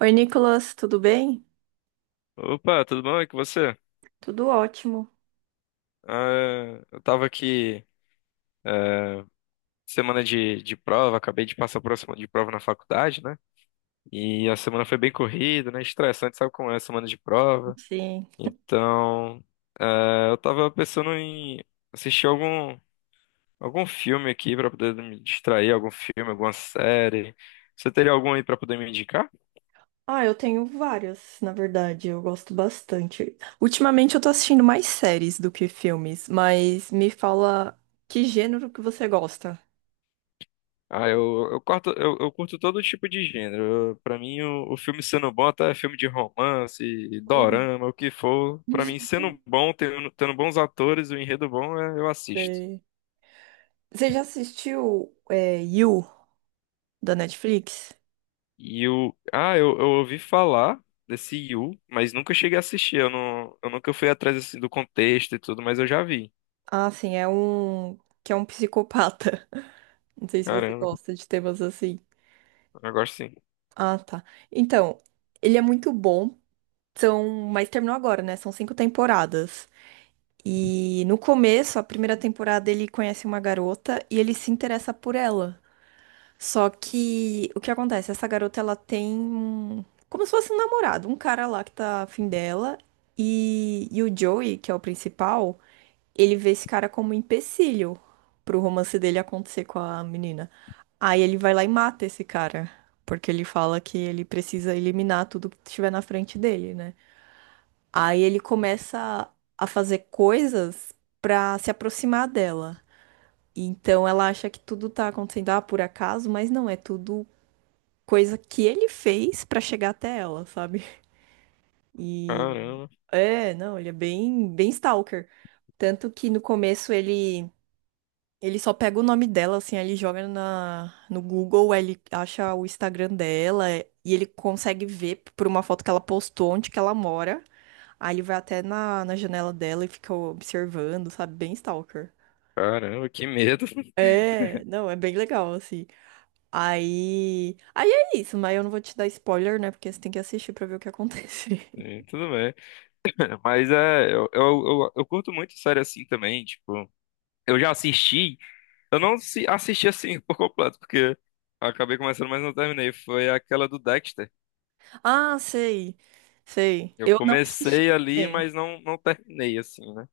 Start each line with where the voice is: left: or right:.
right: Oi, Nicolas, tudo bem?
left: Opa, tudo bom? E com você?
right: Tudo ótimo.
left: Eu tava aqui semana de prova, acabei de passar por uma semana de prova na faculdade, né? E a semana foi bem corrida, né? Estressante, sabe como é a semana de prova?
right: Sim.
left: Então, eu tava pensando em assistir algum filme aqui pra poder me distrair, algum filme, alguma série. Você teria algum aí pra poder me indicar?
right: Ah, eu tenho várias, na verdade, eu gosto bastante. Ultimamente eu tô assistindo mais séries do que filmes, mas me fala que gênero que você gosta.
left: Eu curto todo tipo de gênero. Pra mim, o filme sendo bom, até filme de romance,
right: Hum.
left: dorama, o que for. Pra mim, sendo bom, tendo bons atores, o enredo bom, eu assisto.
right: Sei. Você já assistiu You, da Netflix?
left: Eu ouvi falar desse Yu, mas nunca cheguei a assistir. Eu nunca fui atrás assim, do contexto e tudo, mas eu já vi.
right: Ah, sim, é um que é um psicopata. Não sei se você
left: Caramba,
right: gosta de temas assim.
left: eu gosto sim.
right: Ah, tá. Então, ele é muito bom. São, mas terminou agora, né? São cinco temporadas. E no começo, a primeira temporada, ele conhece uma garota e ele se interessa por ela. Só que o que acontece? Essa garota ela tem como se fosse um namorado, um cara lá que tá afim dela. E o Joey, que é o principal, ele vê esse cara como um empecilho pro romance dele acontecer com a menina. Aí ele vai lá e mata esse cara, porque ele fala que ele precisa eliminar tudo que estiver na frente dele, né? Aí ele começa a fazer coisas pra se aproximar dela. Então ela acha que tudo tá acontecendo por acaso, mas não, é tudo coisa que ele fez pra chegar até ela, sabe? E
left: Caramba,
right: é, não, ele é bem, bem stalker. Tanto que no começo ele só pega o nome dela, assim, aí ele joga no Google, aí ele acha o Instagram dela e ele consegue ver por uma foto que ela postou onde que ela mora. Aí ele vai até na janela dela e fica observando, sabe? Bem stalker.
left: caramba, que medo.
right: É, não, é bem legal, assim. Aí. Aí é isso, mas eu não vou te dar spoiler, né? Porque você tem que assistir pra ver o que acontece.
left: É, tudo bem. Mas é, eu curto muito série assim também, tipo. Eu já assisti. Eu não se- Assisti assim por completo, porque acabei começando, mas não terminei. Foi aquela do Dexter.
right: Ah, sei. Sei.
left: Eu
right: Eu não assisti
left: comecei ali, mas
right: também.
left: não terminei assim, né?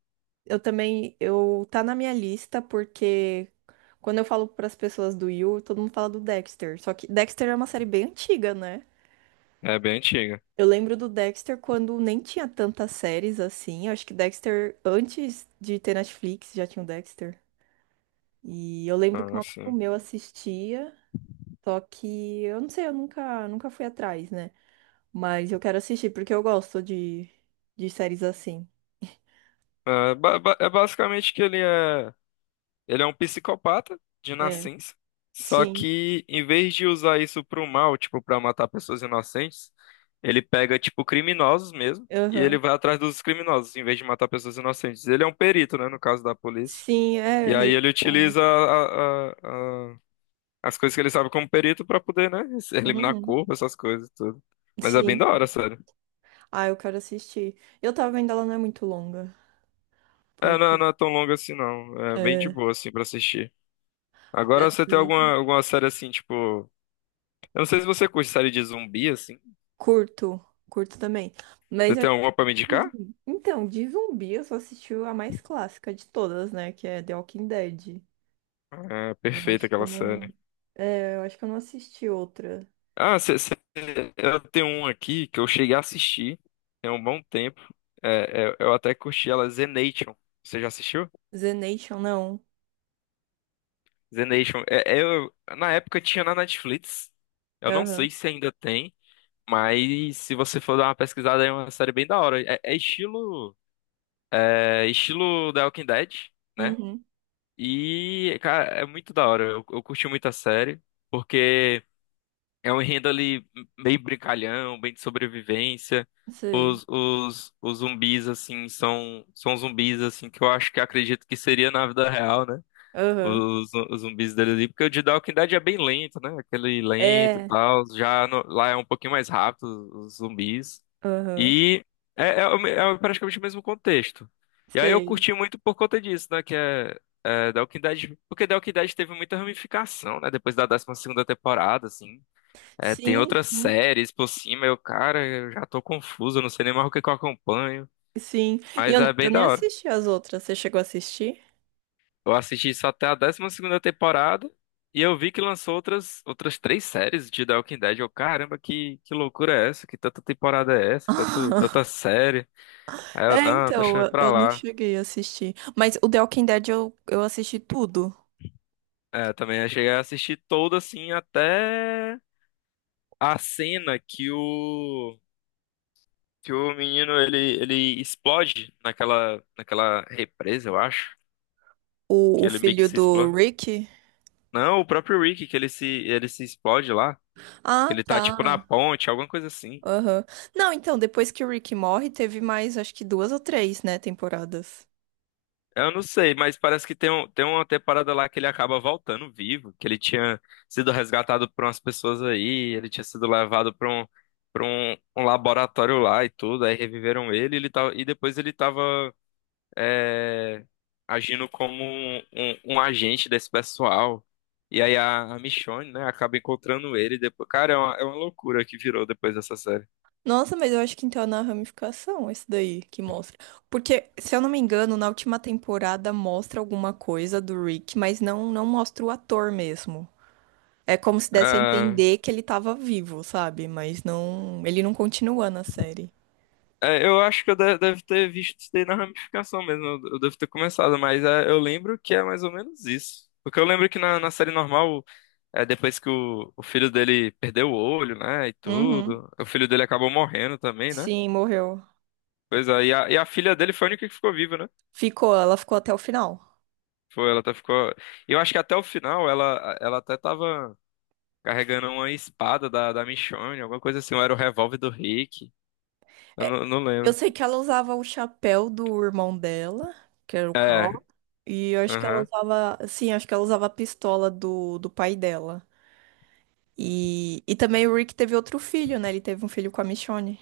right: Eu também. Eu tá na minha lista porque quando eu falo pras pessoas do You, todo mundo fala do Dexter. Só que Dexter é uma série bem antiga, né?
left: É bem antiga.
right: Eu lembro do Dexter quando nem tinha tantas séries assim. Eu acho que Dexter, antes de ter Netflix, já tinha o Dexter. E eu lembro que um
left: Ah,
right: amigo
left: sim.
right: meu assistia, só que eu não sei, eu nunca, nunca fui atrás, né? Mas eu quero assistir porque eu gosto de séries assim.
left: É, é basicamente que ele é um psicopata de
right: É.
left: nascença. Só
right: Sim.
left: que em vez de usar isso pro mal, tipo, pra matar pessoas inocentes, ele pega, tipo, criminosos mesmo. E ele
right: Aham.
left: vai atrás dos criminosos, em vez de matar pessoas inocentes. Ele é um perito, né, no caso da polícia.
right: Sim, é.
left: E aí ele
right: Ah, né?
left: utiliza a- as coisas que ele sabe como perito pra poder, né, eliminar
right: Uhum.
left: corpo, essas coisas e tudo. Mas é bem
right: Sim.
left: da hora, sério.
right: Ah, eu quero assistir. Eu tava vendo ela não é muito longa,
left: É, não, é,
right: porque.
left: não é tão longo assim, não. É bem de
right: É.
left: boa, assim, pra assistir. Agora você tem alguma série assim, tipo. Eu não sei se você curte série de zumbi, assim.
right: Curto, curto também. Mas
left: Você
right: eu-
left: tem alguma pra me indicar?
right: Então, de zumbi eu só assisti a mais clássica de todas, né? Que é The Walking Dead.
left: É
right: Eu
left: perfeita
right: acho que eu
left: aquela
right: não.
left: série.
right: Eu acho que eu não assisti outra.
left: Ah, você, você- eu tenho um aqui que eu cheguei a assistir tem um bom tempo. Eu até curti ela, Zenation. Você já assistiu?
right: The Nation, não.
left: The Nation. Na época tinha na Netflix. Eu não
right: Aham.
left: sei se ainda tem, mas se você for dar uma pesquisada, é uma série bem da hora. É estilo The Walking Dead, né?
right: Uhum.
left: E, cara, é muito da hora. Eu curti muito a série, porque é um enredo ali meio brincalhão, bem de sobrevivência.
right: Sei.
left: Os zumbis, assim, são zumbis, assim, que eu acho que acredito que seria na vida real, né?
right: Aham.
left: Os zumbis dele ali, porque o de The Walking Dead é bem lento, né? Aquele lento e
right: É.
left: tal. Já no- Lá é um pouquinho mais rápido os zumbis.
right: Aham.
left: E é, é praticamente o mesmo contexto. E aí eu
right: Sei.
left: curti muito por conta disso, né? Que é The Walking Dead, porque The Walking Dead teve muita ramificação, né? Depois da décima segunda temporada, assim. É, tem
right: Sim,
left: outras
right: sim.
left: séries por cima, eu, cara, eu já tô confuso, eu não sei nem mais o que que eu acompanho.
right: Sim. E
left: Mas é
right: eu
left: bem
right: nem
left: da hora.
right: assisti as outras. Você chegou a assistir?
left: Eu assisti só até a décima segunda temporada e eu vi que lançou outras três séries de The Walking Dead. Eu, caramba, que loucura é essa? Que tanta temporada é essa? Tanta série? Aí eu,
right: É,
left: não,
right: então,
left: deixa pra
right: eu não
left: lá.
right: cheguei a assistir. Mas o The Walking Dead eu assisti tudo.
left: É, também eu também cheguei a assistir toda assim até a cena que o menino ele explode naquela represa, eu acho, que
right: O
left: ele meio que
right: filho
left: se
right: do
left: explode.
right: Rick?
left: Não, o próprio Rick que ele se explode lá, que
right: Ah,
left: ele tá tipo na
right: tá.
left: ponte, alguma coisa assim.
right: Aham. Não, então, depois que o Rick morre, teve mais, acho que duas ou três, né, temporadas.
left: Eu não sei, mas parece que tem uma temporada lá que ele acaba voltando vivo, que ele tinha sido resgatado por umas pessoas aí, ele tinha sido levado para um laboratório lá e tudo, aí reviveram ele, ele tava, e depois ele tava é, agindo como um agente desse pessoal. E aí a Michonne, né, acaba encontrando ele depois. Cara, é é uma loucura que virou depois dessa série.
right: Nossa, mas eu acho que então é na ramificação esse daí que mostra. Porque, se eu não me engano, na última temporada mostra alguma coisa do Rick, mas não mostra o ator mesmo. É como se desse a
left: Ah,
right: entender que ele tava vivo, sabe? Mas não, ele não continua na série.
left: é, eu acho que eu deve ter visto isso daí na ramificação mesmo. Eu devo ter começado, mas é, eu lembro que é mais ou menos isso. Porque eu lembro que na série normal, é, depois que o filho dele perdeu o olho, né? E
right: Uhum.
left: tudo, o filho dele acabou morrendo também, né?
right: Sim, morreu.
left: Pois é, e a filha dele foi a única que ficou viva, né?
right: Ficou, ela ficou até o final.
left: Foi, ela até ficou. E eu acho que até o final ela até tava carregando uma espada da Michonne, alguma coisa assim, ou era o revólver do Rick. Eu não, Não
right: Eu
left: lembro.
right: sei que ela usava o chapéu do irmão dela, que era o
left: É,
right: Carl. E eu acho que ela
left: aham.
right: usava. Sim, acho que ela usava a pistola do pai dela. E também o Rick teve outro filho, né? Ele teve um filho com a Michonne.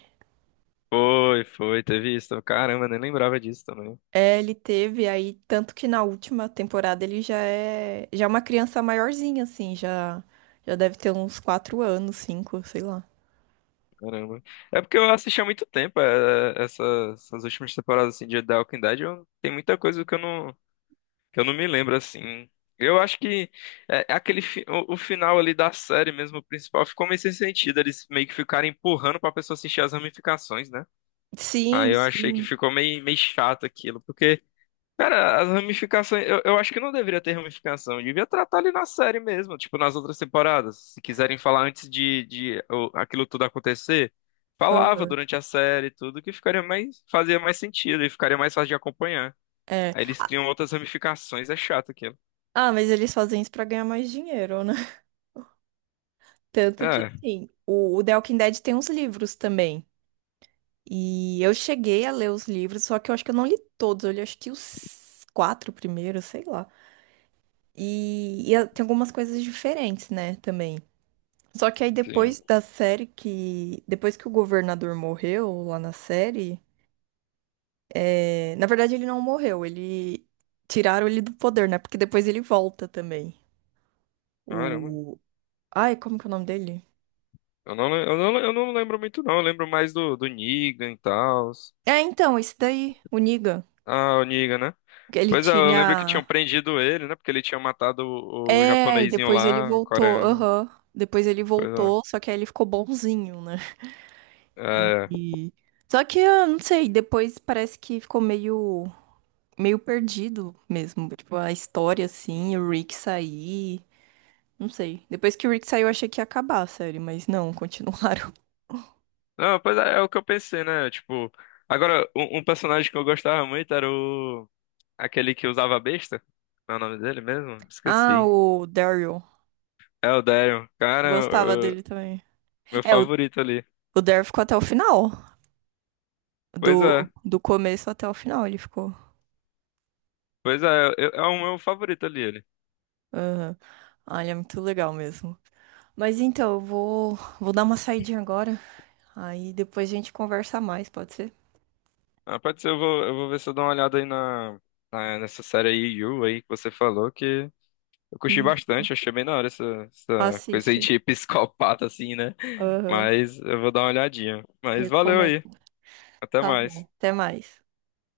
left: Teve isso. Caramba, nem lembrava disso também.
right: É, ele teve aí, tanto que na última temporada ele já é uma criança maiorzinha, assim, já deve ter uns quatro anos, cinco, sei lá.
left: Caramba. É porque eu assisti há muito tempo é, essas últimas temporadas assim, de The Walking Dead. Eu, tem muita coisa que eu não me lembro assim. Eu acho que é, o final ali da série mesmo, o principal, ficou meio sem sentido. Eles meio que ficaram empurrando pra pessoa assistir as ramificações, né? Aí
right: Sim,
left: eu achei que
right: sim.
left: ficou meio chato aquilo. Porque cara, as ramificações. Eu acho que não deveria ter ramificação. Devia tratar ali na série mesmo, tipo nas outras temporadas. Se quiserem falar antes de aquilo tudo acontecer, falava
right: Aham.
left: durante a série e tudo, que ficaria mais, fazia mais sentido e ficaria mais fácil de acompanhar.
right: É.
left: Aí eles criam outras ramificações, é chato aquilo.
right: Ah, mas eles fazem isso pra ganhar mais dinheiro, né? Tanto que,
left: É,
right: assim, o The Walking Dead tem uns livros também. E eu cheguei a ler os livros, só que eu acho que eu não li todos. Eu li acho que os quatro primeiros, sei lá. Tem algumas coisas diferentes, né, também. Só que aí
left: sim.
right: depois da série que... Depois que o governador morreu lá na série... Na verdade, ele não morreu. Ele... Tiraram ele do poder, né? Porque depois ele volta também.
left: Caramba.
right: O... Ai, como que é o nome dele?
left: Eu não lembro muito, não. Eu lembro mais do Negan e tal.
right: É, então, esse daí, o Negan.
left: Ah, o Negan, né?
right: Que ele
left: Pois é, eu lembro que tinham
right: tinha...
left: prendido ele, né? Porque ele tinha matado o
right: É, e
left: japonesinho
right: depois ele
left: lá, o
right: voltou.
left: coreano.
right: Aham. Depois ele
left: Pois é.
right: voltou, só que aí ele ficou bonzinho, né? E...
left: É. É.
right: e- Só que, eu não sei, depois parece que ficou meio... meio perdido mesmo. Tipo, a história, assim, o Rick sair... Não sei. Depois que o Rick saiu, eu achei que ia acabar a série, mas não, continuaram.
left: Não, pois é, é o que eu pensei, né? Tipo, agora, um personagem que eu gostava muito era o... Aquele que usava a besta. Não é o nome dele mesmo?
right: Ah,
left: Esqueci.
right: o Daryl.
left: É o Daryl.
right: Eu gostava dele também.
left: Meu
right: É,
left: favorito ali.
right: o Daryl ficou até o final.
left: Pois é.
right: Do começo até o final ele ficou.
left: É o meu favorito ali, ele.
right: Aham. Olha, muito legal mesmo. Mas então, vou dar uma saidinha agora. Aí depois a gente conversa mais, pode ser?
left: Ah, pode ser, eu vou ver se eu dou uma olhada aí nessa série aí, You, aí, que você falou, que eu curti
right: E
left: bastante, achei bem da hora essa, essa coisa aí
right: assiste.
left: de psicopata, assim, né?
right: Aham.
left: Mas eu vou dar uma olhadinha. Mas valeu aí.
right: Recomendo.
left: Até
right: Tá
left: mais.
right: bom. Até mais.